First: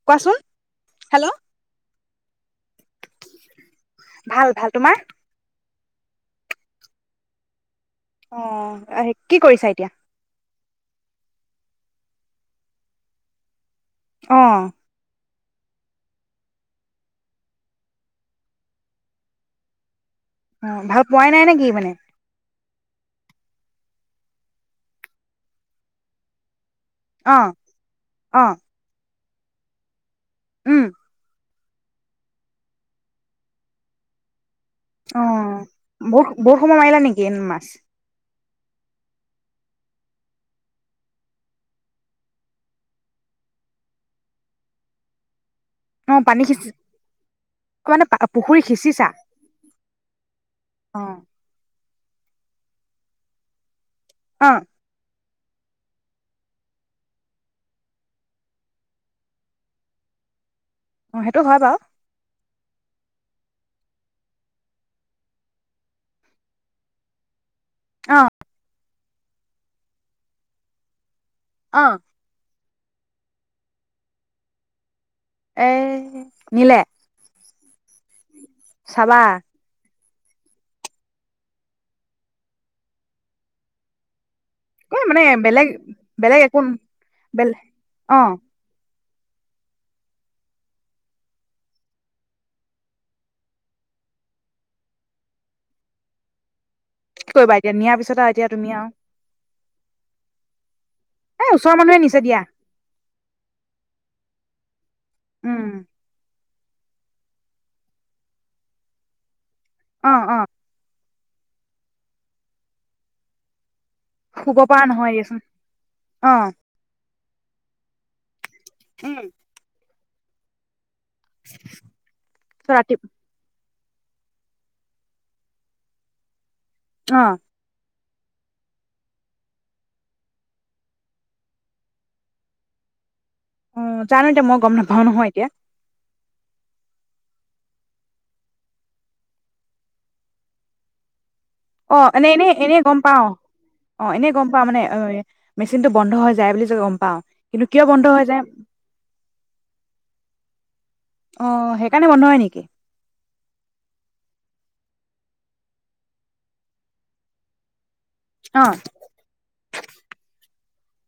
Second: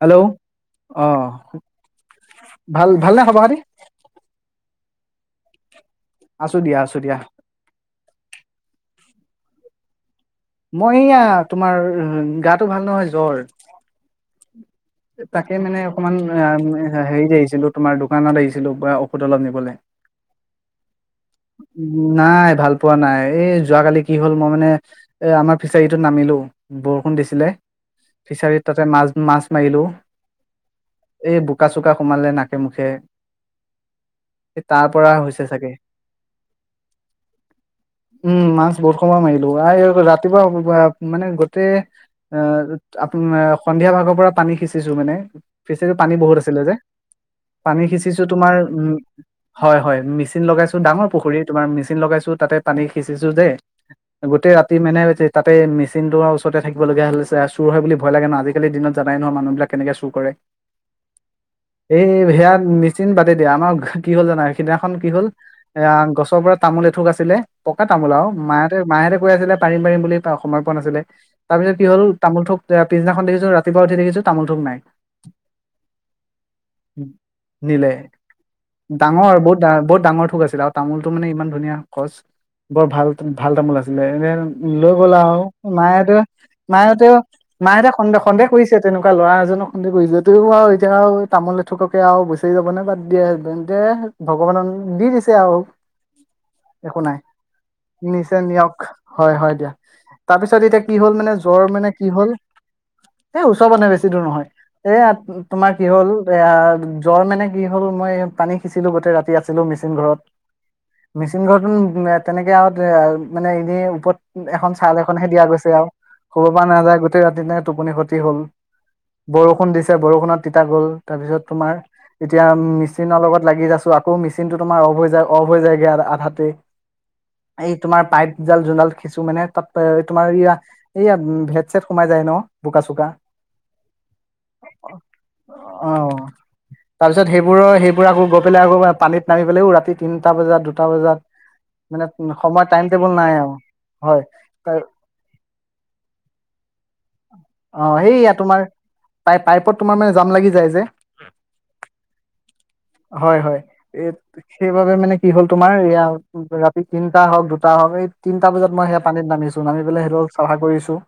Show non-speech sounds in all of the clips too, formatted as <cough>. Hello কোৱাচোন hello অহ ভাল ভালনে খবৰ খাতি ভাল ভাল তোমাৰ? আছো দিয়া আছো দিয়া অ আহ কি কৰিছা এতিয়া মই এয়া তোমাৰ গাটো ভাল নহয় জ্বৰ অ তাকে মানে অকণমান হেৰি আহিছিলো তোমাৰ দোকানত আহিছিলো বা ঔষধ অলপ নিবলে অ ভাল পোৱাই নাই নেকি মানে নাই ভাল পোৱা নাই এই যোৱাকালি কি হ'ল মই মানে এ আমাৰ ফিচাৰীটোত নামিলো বৰষুণ অ দিছিলে, অ ফিচাৰীত তাতে মাছ মাছ মাৰিলোঁ উম এই বুক চোক চোকা সোমালে নাকে মুখে তাৰ পৰা অ হৈছে চাগে বৰ বৰ সময় মাৰিলা নেকি এ মাছ উম মাছ বহুত সময় মাৰিলো ৰাতিপুৱা মানে গোটেই আহ আ আপোনাৰ সন্ধিয়া ভাগৰ পৰা পানী সিঁচিছো মানে ফিচাৰীত পানী অ বহুত আছিলে সিঁচি যে পানী মানে সিঁচিছো তোমাৰ পুখুৰী উ সিঁচিছা হয় হয় মেচিন লগাইছো অ ডাঙৰ পুখুৰী তোমাৰ মেচিন লগাইছো তাতে পানী সিঁচিছো দে অ গোটেই ৰাতি মেনে <inaudible> তাতে মেচিনটোৰ ওচৰতে থাকিবলগীয়া হৈছে আৰু চুৰ হয় বুলি ভয় লাগে ন। আজিকাল দিনত জানাই ন মানুহ বিলাক কেনেকে চুৰ কৰে অ সেইটো হয় বাৰু এই ভেয়া মেচিন বাদতি দিয়া আমাৰ কি হ'ল জানা সিদিনাখন কি হ'ল এ গছৰ পৰা তামোল এথুক আছিলে পকা তামোল অ আও মায় মাহেঁতে কৈ আছিলে পাৰিম পাৰিম বুলি সময় পোৱা নাছিলে তাৰ পিছত অ কি হল তামোল থোক এ পিছদিনাখন দেখছো ৰাতিপুৱা শুই উঠি দেখিছো তামোল থোক নাই। এ নিলে নিলে চাবা ডাঙৰ বহুত ডাঙ বহুত ডাঙৰ থোক আছিলে আৰু তামোল থোক মানে ইমান ধুনীয়া খচ বৰ ভাল ভাল তামোল আছিলে এনে লৈ এই গ'ল মানে আও বেলেগ মাহঁতে বেলেগ একো মাহঁতে বেলে মাহঁতে অ সন্দেহ সন্দেহ ছে তেনেকুৱা ল'ৰা এজনক সন্দেহ কৰিছে যতেও আৰু এতিয়া আৰু তামোল এ থোককে আৰু বিচাৰি যাবলে বাদ দিয়ে এন্তে ভগৱানক দি দিছে আৰু একো নাই কি কৰিবা এতিয়া নিয়াৰ পিছত আৰু নিচে এতিয়া তুমি নিয়ক আৰু হয় হয় দিয়া তাৰপিছত এতিয়া কি হ'ল মানে এ জ্বৰ ওচৰৰ মানে মানুহে কি নিছে হ'ল দিয়া এই ওচৰ মানে বেছি দূৰ নহয় এয়া তোমাৰ উম কি হ'ল এয়া জ্বৰ মানে কি হ'ল মই পানী সিচিলো গোটেই ৰাতি সিচিলো মিচিং অ ঘৰত অ মিচিং ঘৰটো তেনেকে আ এ মানে এনে ওপৰত শুব এখন পৰা ছাল নহয় এখন হে দিয়াচোন দিয়া গৈছে আৰু অ শুব পৰা নাযায় গোটেই ৰাতি টোপনি খটি কি হ'ল? উম বৰষুণ দিছে বৰষুণত তিতা গ'ল তাৰপিছত তোমাৰ এতিয়া ৰাতি মেচিনৰ লগত লাগি আছো ত আকৌ মেচিন টো তোমাৰ অফ হৈ যায় অফ হৈ যায়গে আধাতে অ এই তোমাৰ পাইপ জাল যোন ডাল খিচো মানে তাত তোমাৰ ই এইয়া ভেদ চেদ সোমাই যায় ন বোকা চোক চোকা অ জানো এ দেই এতিয়া মই গম নাপাও নহয় এতিয়া তাৰ পিছত সেইবোৰৰ সেইবোৰ আকৌ গৈ পেলাই আকৌ পানীত নামি পেলাও ৰাতি তিনিটা বজাত দুটা বজাত অ মানে এনে এনে সময় এনেই টাইম গম টেবুল পাও নাই আৰু অ হয় এনে গম পাও তাৰ মানে অ মেচিনটো বন্ধ হৈ যায় বুলি গম পাও কিন্তু কিয় অ বন্ধ হৈ সেইয়া যায় তোমাৰ পাই পাইপত তোমাৰ মানে জাম লাগি যায় যে অ সেইকাৰণে বন্ধ হয় নেকি হয় হয় এই সেইবাবে মানে কি হ'ল তোমাৰ এয়া ৰাতি তিনটা হওক দুটা হওক এই তিনিটা অ বজাত মই হে পানীত নামিছো নামি পেলাই সেইটো চাফা কৰিছোঁ ত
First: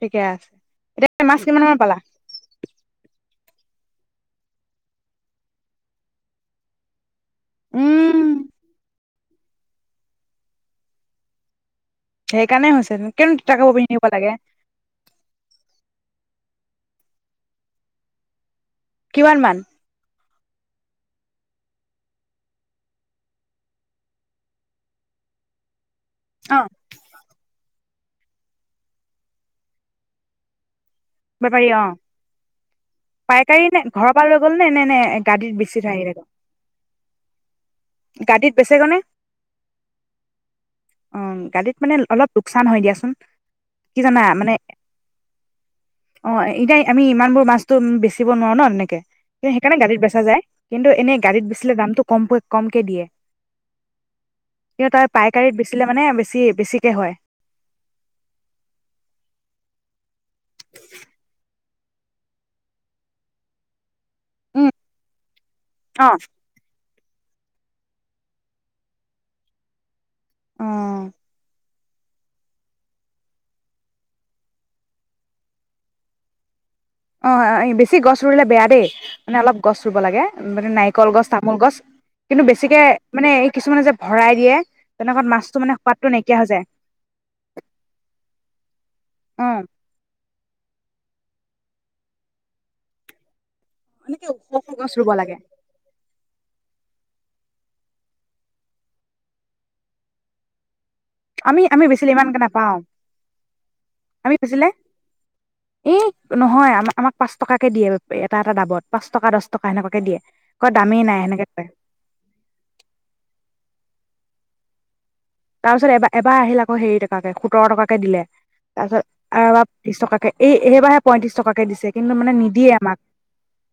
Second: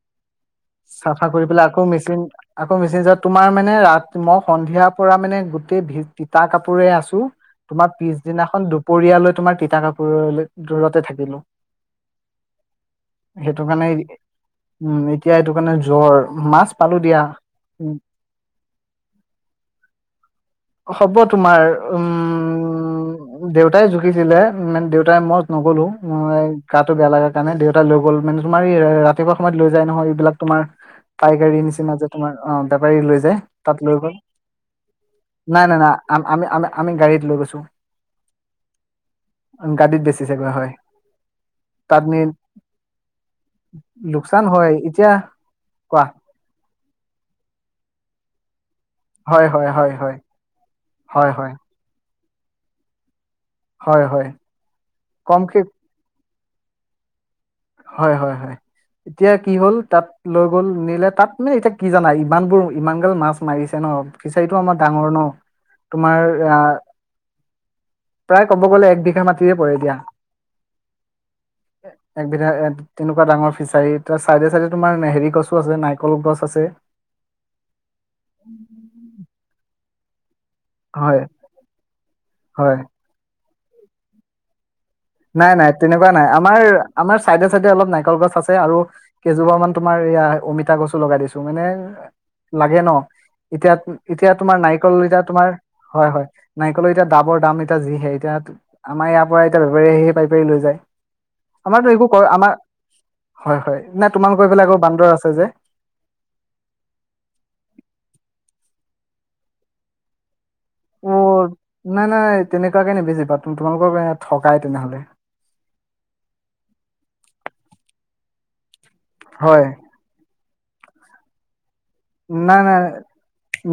ঠিকে আছে এতিয়া চাফা মাছ কৰি কিমান পেলাই মান আকৌ পালা মেচিন আকৌ মেচেজত তোমাৰ মানে ৰাতি মই সন্ধিয়াৰ পৰা মানে গোটেই তিতা কাপোৰে আছো। তোমাৰ উম পিছদিনাখন দুপৰীয়ালৈ তোমাৰ তিতা কাপোৰলৈ দূৰতে থাকিলো। সেইকাৰণে হৈছে কিয়নো তিতা কাপোৰ কাৰণে পিন্ধি থাকিব লাগে? উম এতিয়া সেইটো কাৰণে জ্বৰ, মাছ পালো দিয়া। কিমানমান? হ'ব তোমাৰ উম দেউতাই জুখিছিলে দেউতাই মই নগলো মই অ গা টো বেয়া লগা কাৰণে দেউতাই এ লৈ গ'ল মানে তোমাৰ ৰাতিপুৱা সময়ত লৈ যায় নহয় এই বিলাক তোমাৰ পাই গাড়ীৰ বেপাৰী অ নিচিনা যে তোমাৰ অ বেপাৰী লৈ যায় পাইকাৰী তাত নে লৈ ঘৰৰ গল পৰা নে নে নে গাদীত নাই বেছি নাই থৈ নাই আহিলে আ আমি গাড়ীত লৈ গৈছো গাদীত বেচেগৈ নে গাড়ীত বেচি জেগা হয় অ গাদীত মানে তাত নি অলপ লোকচান হয় দিয়াচোন কি জানা লোকচান মানে হয় কোৱা অ এতিয়া আমি ইমান বোৰ মাছতো বেচিব নোৱাৰো ন তেনেকে। হয় কিন্তু হয় সেইকাৰণে হয় গাড়ীত হয় বেচা যায় কিন্তু এনে হয় গাড়ীত হয় বেচিলে দামটো কমকৈ কমকে দিয়ে হয় হয় কিন্তু তাৰ পাইকাৰিত কমকে বেচিলে মানে বেছি বেছিকে হয়। হয় হয় হয় এতিয়া কি হ'ল তাত লৈ গ'ল নিলে তাত মানে এতিয়া কি জানা ইমানবোৰ ইমান গাল মাছ মাৰিছে ন ফিচাৰীটো উম আমাৰ ডাঙৰ ন অ', তোমাৰ আ প্ৰায় ক'ব গ'লে এক বিঘা মাটিৰে পৰে দিয়া। উম এক তেনেকুৱা ডাঙৰ ফিচাৰী তাৰ চাইডে, চাইডে তোমাৰ হেৰি গছো আছে নাৰিকল গছ আছে। অ বেছি গছ ৰুলে বেয়া দেই মানে অলপ গছ ৰুব লাগে। মানে নাৰিকল হয় গছ তামোল গছ কিন্তু হয় বেছিকে মানে কিছুমানে যে ভৰাই দিয়ে। তেনেকুৱাত নাই মাছটো নাই মানে সোৱাদটো তেনেকুৱা নাই নাইকিয়া হৈ আমাৰ যায়। আমাৰ চাইডে চাইডে অলপ নাৰিকল গছ আছে আৰু কেইজোপাৰ অ', মান তোমাৰ ইয়া অমিতা গছো লগাই দিছো মানে লাগে ন। এতিয়া এনেকে -এতিয়া ওখ তোমাৰ ওখ নাৰিকল গছ ৰুব এতিয়া লাগে তোমাৰ হয়, হয় নাৰিকল এতিয়া দামৰ দাম এ যিহে এতিয়া আমাৰ ইয়াৰ পৰা এতিয়া একেবাৰে সি পাৰি পাৰি লৈ যায় আমি আমি আমাৰতো একো বেছিলে ক ইমানকে আমাৰ নাপাও, হয় হয় নাই আমি তোমালোকৰ এইফালে বেছিলে, আকৌ বান্দৰ আছে যে এ নহয় আ আমাক পাঁচ টকাকে দিয়ে এটা এটা দাবত। পাঁচ টকা দহ টকা এনেকুৱাকে দিয়ে। কয় দামেই অ নাই সেনেকে কয় নাই নাই তেনেকুৱা কেনে বি পাত তু তোমালোকৰ থকাই তেনেহ'লে। তাৰপিছত এবাৰ এবাৰ আহিল আকৌ হেৰি টকাকে সোতৰ টকাকে দিলে। তাৰপিছত হয় আৰুব তিছ টকাকে এইেবাৰাহে পইত্ৰশ টকাকে দিছে। কিন্তু মানে নাই নিদিয়ে নাই আমাক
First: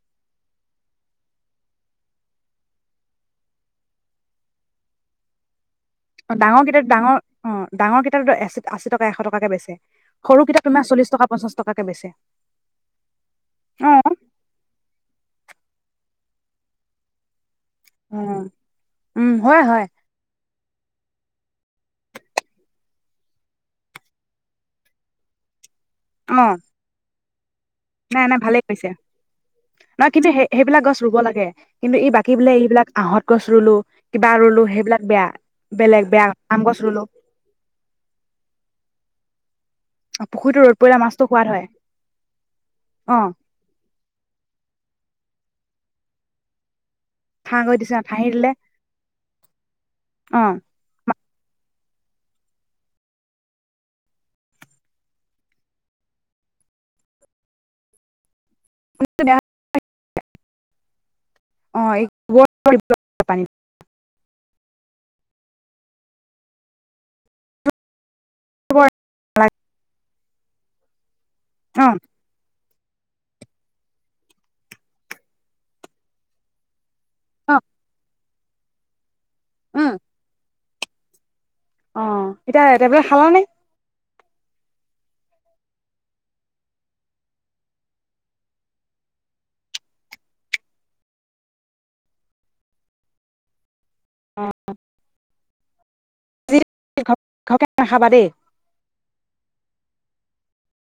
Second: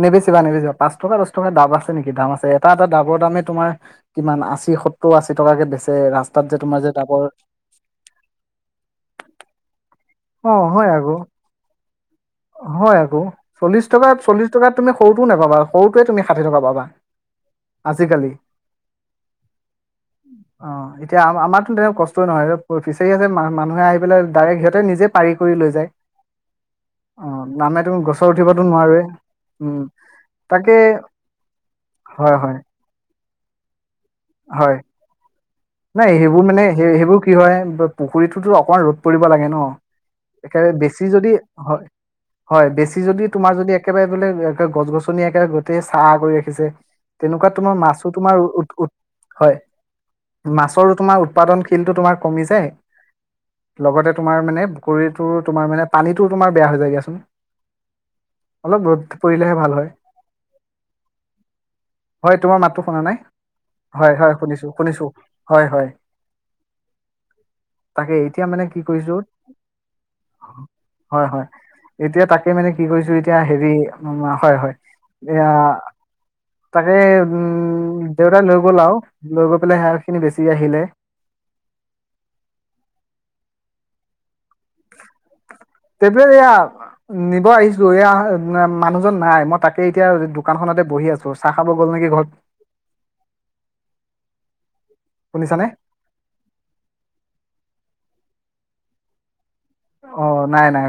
নেবেচিবা নেবেচিবা পাঁচ টকা দচ টকা ডাব আছে নেকি দাম আছে। এটা এটা ডাবৰ দামে তোমাৰ কিমান আশী সত্তৰ আশী টকাকে বেছি। অ ডাঙৰ কিতাপ ডাঙৰ অ ডাঙৰ কিতাপো আশী টকা এশ টকাকে বেচছে। অ হয় আকৌ হয় আকৌ চল্লিশ অ টকা চল্লিশ টকাত তুমি সৰুটোও নোপাবা। সৰুটোৱে তুমি ষাঠি টকা পাবা। অ, আজিকালি উম হয় হয় অ এতিয়া আম আমাৰতো তেনেক কষ্টই নহয় ফিচাৰী আছে মানুহে আহি পেলাই ডাইৰেক্ট সিহঁতে নিজে পাৰি কৰি লৈ যায়। অ অ নামে তুমি নাই গছৰ নাই উঠিবতো ভালেই কৈছে, নোৱাৰোৱে উম ন কিন্তু সেই তাকে সেইবিলাক গছ ৰুব লাগে কিন্তু এই বাকী হয় বোলে হয় এইবিলাক আহত। কচৰু লো কিবা আৰু লোহ হয় সেইবিলাক বেয়া। বেলেগ নাই বেয়া সেইবোৰ আম মানে স গছ ৰুলো সেইবোৰ কি হয় পুখুৰীতটোতো অকণমান ৰ'দ পৰিব লাগে ন। অ। পুখুৰীতো একেবাৰে ৰ'দ পৰিলে বেছি মাছটো যদি, সোৱাদ হয়, হয় বেছি অ যদি তোমাৰ যদি একেবাৰে বোলে গছ গছ <unintelligible> পুনি একেৰে গোটেই ছা কৰি ৰাখিছে। তেনেকুৱা ঠাঁ তোমাৰ কৰি দিছে মাছো ঠাহি তোমাৰ দিলে উ উ হয়। অ মাছৰ য'ত। তোমাৰ উৎপাদন শিলটো তোমাৰ কমি যায় লগতে তোমাৰ মানে পুখুৰীটো তোমাৰ মানে পানীটো তোমাৰ বেয়া হৈ যায়গাচোন। অলপ ৰদ মাছটো বেয়া। পৰিলেহে ভাল হয়, অ এই হয় তোমাৰ মাতো শুনা নাই। পানী হয়, হয় শুনিছো শুনিছো। হয় হয়, তাকে। এতিয়া মানে কি অ কৰিছো। হয় হয় এতিয়া তাকে মানে কি কৈছো এতিয়া হেৰি হয় হয় এয়া তাকে অ উম। দেউতাই লৈ গ'ল আৰু। লব পলে উম হে। বেচি আহিলে। অ এতিয়াটবলে খালা নে? তবলে এয়া নিব আহিছো এয়া মানুহজন নাই মই তাকে এতিয়া দোকানখনতে বহি আছো চাহ খাব গ'ল নেকি ঘৰত। অ শুনিছানে ঘকে নাখাবা দেই অ নাই নাই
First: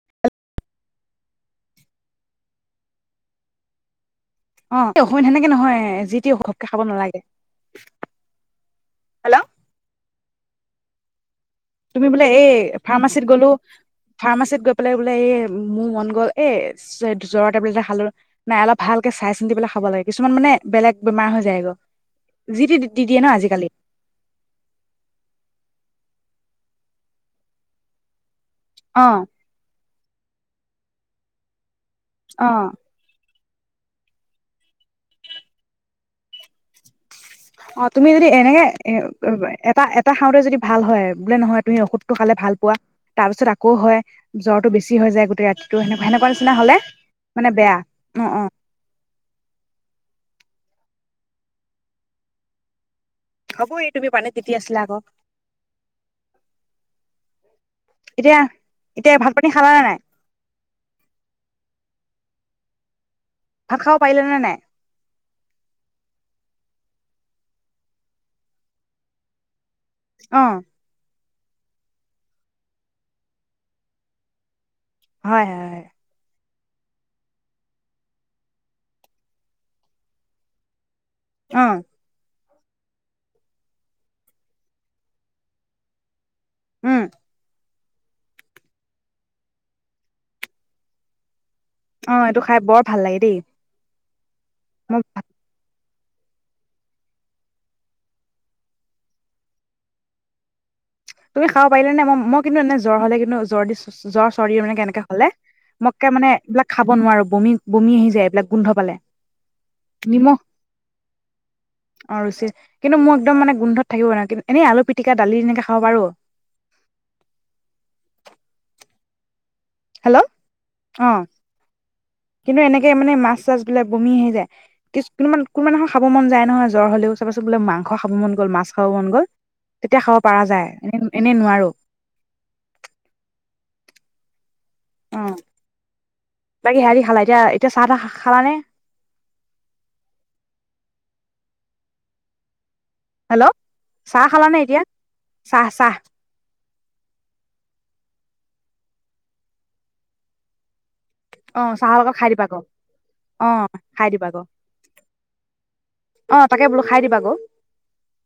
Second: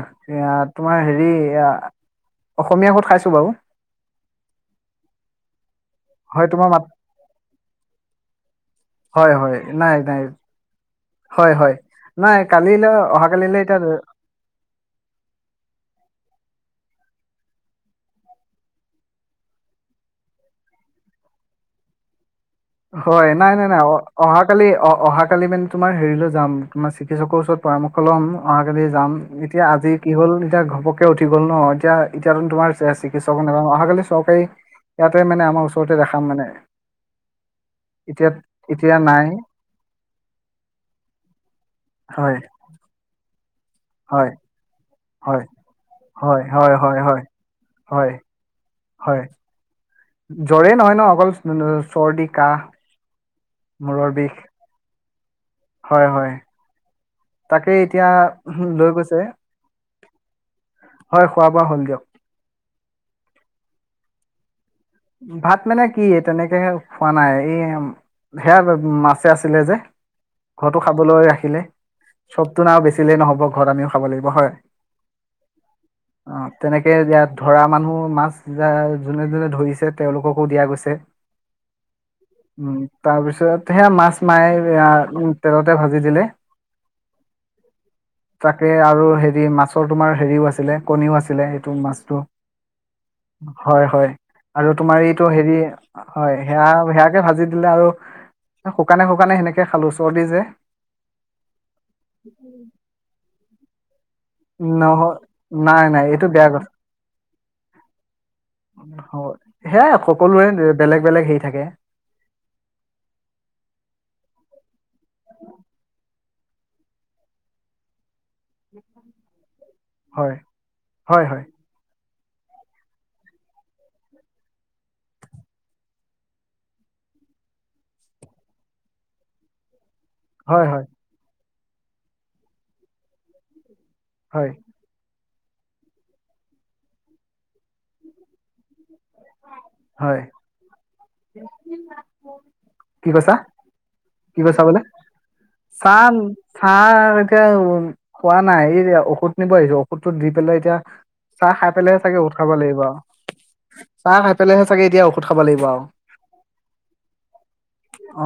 তোমাৰ হেৰি অসমীয়া ক'ত খাইছো বাৰু অ অসমীয়া সেনেকে নহয় যি টি হয় ঘপকে তোমাৰ খাব মাত নালাগে হয় হেল্ল' হয় নাই নাই হয় হয় তুমি বোলে নাই এই কালিলৈ ফাৰ্মাচীত অহা গ'লো। কালিলৈ এতিয়া ফাৰ্মাচীত গৈ পেলাই বোলে এই মোৰ মন গ'ল এ জৰৰ টেবলেট এটা খালো নাই অলপ ভালকে চাই চিন্তি পেলাই খাব লাগে কিছুমান মানে বেলেগ বেমাৰ হৈ যায় গ হয় নাই নাই নাই অ অহা কালি অ অহাাকালি মানে তোমাৰ হেৰিলৈ যাম তোমাৰ চিকিৎসকৰ ওচৰত পৰামৰ্শ ল'ম অহাকালি অ যাম এতিয়া আজি কি হ'ল এতিয়া ঘপকে উঠি গ'ল ন এতিয়া অ তোমাৰ চিকিছ চাব নাপাম অহাকালি চৰকাৰী, ইয়াতে মানে আমাৰ ওচৰতে দেখাম মানে। অ তুমি যদি এতিয়া এনেকে, এ এতিয়া নাই এটা এটা খাওঁতে যদি ভাল হয় বোলে নহয় তুমি ঔষধটো খালে হয় ভাল পোৱা তাৰ পিছত আ আকৌ হয় জ্বৰটো বেছি। ঠিক হৈ যায় হয় গোটেই ৰাতিটো সেনেকুৱা সেনেকুৱা হয় নিচিনা হয় হলে হয় হয় মানে বেয়া হয় অ অ হয় জ্বৰেই নহয় ন অকল চৰ্দি কাহ হ'ব এই তুমি মূৰৰ এই পানিত বিষ তিতি আছিলা আকৌ হয় হয়। তাকেই এতিয়া লৈ এতিয়া গৈছে ভাত পানী খালা নে নাই হয় খোৱা বোৱা হল দিয়ক। ভাত খাব পাৰিলে নে নাই। ভাত মানে কি তেনেকে খোৱা নাই। এই সেয়া মাছে আছিলে যে। অ ঘৰটো খাবলৈ ৰাখি চবটো নাও বেচিলে নহব ঘৰত আমিও খাব লাগিব হয়। হয় হয় হয়। অ তেনেকে ইয়াত ধৰা মানুহ মাছ যোনে যোনে ধৰিছে। তেওঁলোককো দিয়া গৈছে। হম উম তাৰপিছত সেয়া মাছ মাৰি তেলতে ভাজি দিলে। উম। তাকে আৰু হেৰি মাছৰ তোমাৰ হেৰিও আছিলে কণীও আছিলে মাছটো অ এইটো খাই বৰ ভাল লাগে দেই হয় হয় আৰু মই তোমাৰ এইটো হেৰি হয় সেয়া সেয়াকে ভাজি দিলে আৰু শুকানে শুকানে সেনেকে খালো চৰ্দি যে তুমি খাব পাৰিলে নে মই মই কিন্তু এনে জ্বৰ হলে কিন্তু জ্বৰ দিছো জ্বৰ চৰ্দি মানে কেনেকে নহয় হলে নাই নাই মইকে এইটো মানে বেয়া এইবিলাক কথা খাব নোৱাৰো বমি বমি আহি যায় এইবিলাক গোন্ধ পালে হ'ব সেয়াই নিমখ সকলোৰে বেলেগ বেলেগ হেৰি থাকে অ ৰুচি কিন্তু মোক একদম মানে গোন্ধত থাকিব ন কিন্তু এনেই আলু পি দালি এনে হ বাৰু হয় অ হয় হয় কিন্তু এনেকে মানে মাছ চাছ বিলাক বমি আহি যায় কি কোনো কোনোমান নহয় খাব মন যায় নহয় জ্বৰ হলেও চাবা বোলে মাংস খাব মন গল মাছ খাব মন গল তেতিয়া খাব পৰা হয় যায় হয় এনে এনেই নোৱাৰো হয় উম বাকী হেৰি খালা এতিয়া এতিয়া চাহ তাহ খালা নে হয় কি কৈছা হেল্ল' চাহ কি খালানে কৈছা এতিয়া বোলে চাহ চাহ এতিয়া উ পোৱা নাই এই ঔষধ নিব আহিছো ঔষধটো দি পেলাই এতিয়া চাহ অ খাই চাহৰ পেলাইহে লগত চাগে খাই উঠ দিবা খাব আকৌ লাগিব আৰু অ চাহ দিবা খাই আকৌ পেহে চাগে এতিয়া ঔষধ খাব লাগিব আৰু অ তাকে বোলো খাই দিবা আকৌ অ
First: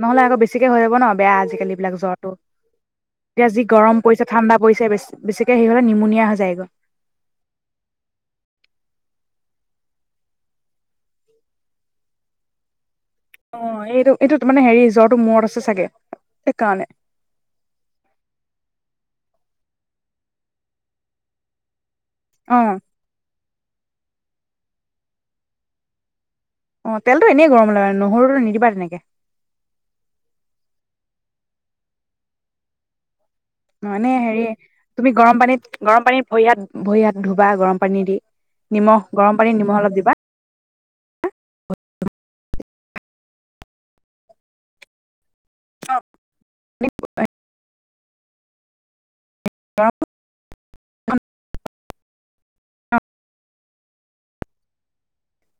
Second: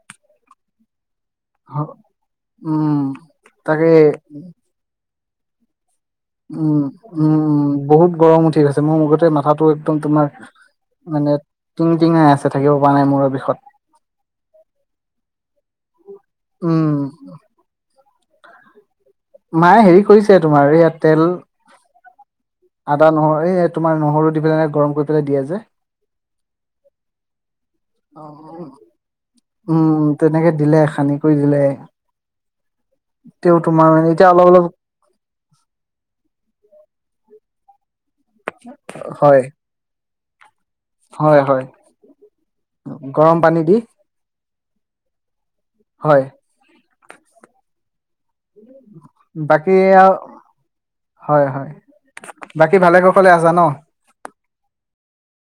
নহলে আকৌ বেছি হৈ যাব ন বেয়া আজিকালি এইবিলাক হ- জ্বৰটো উম এতিয়া যি তাকে গৰম পৰিছে ঠাণ্ডা পৰিছে বেছি বেছিকে হেৰি হলে নিমনীয়া উম উম উম বহুত গৰম উঠি আছে মুখতে মাথাাটো একদম তোমাৰ মানে টিঙ টিঙাই আছে থাকেও অ এইটো এইটো ত মানে হেৰি জ্বৰ মূৰত আছে চাগে সেইকাৰণে উম মায়ে হেৰি কৰিছে তোমাৰ ইয়াত তেল অ আদা নহয় এই তোমাৰ নহৰু দি পেলাই গৰম কৰি পেলাই দিয়া যে অ তেলতটো এনেই গৰম হ' মানে নহৰুটো অ'। নিদিবা তেনেকে থুই দিলে তেওঁ তোমাৰ মানে এতিয়া অলপ হেৰি অলপ তুমি গৰম পানীত গৰম পানীত ভৰি হাত ভৰি হাত ধুবা গৰম পানী দি নিমখ হয় গৰম পানী নিমখ অলপ দিবা হয় হয় গৰম পানী দি হয় বাকী অ হয় হয় বাকী ভালে কুশলে আছা ন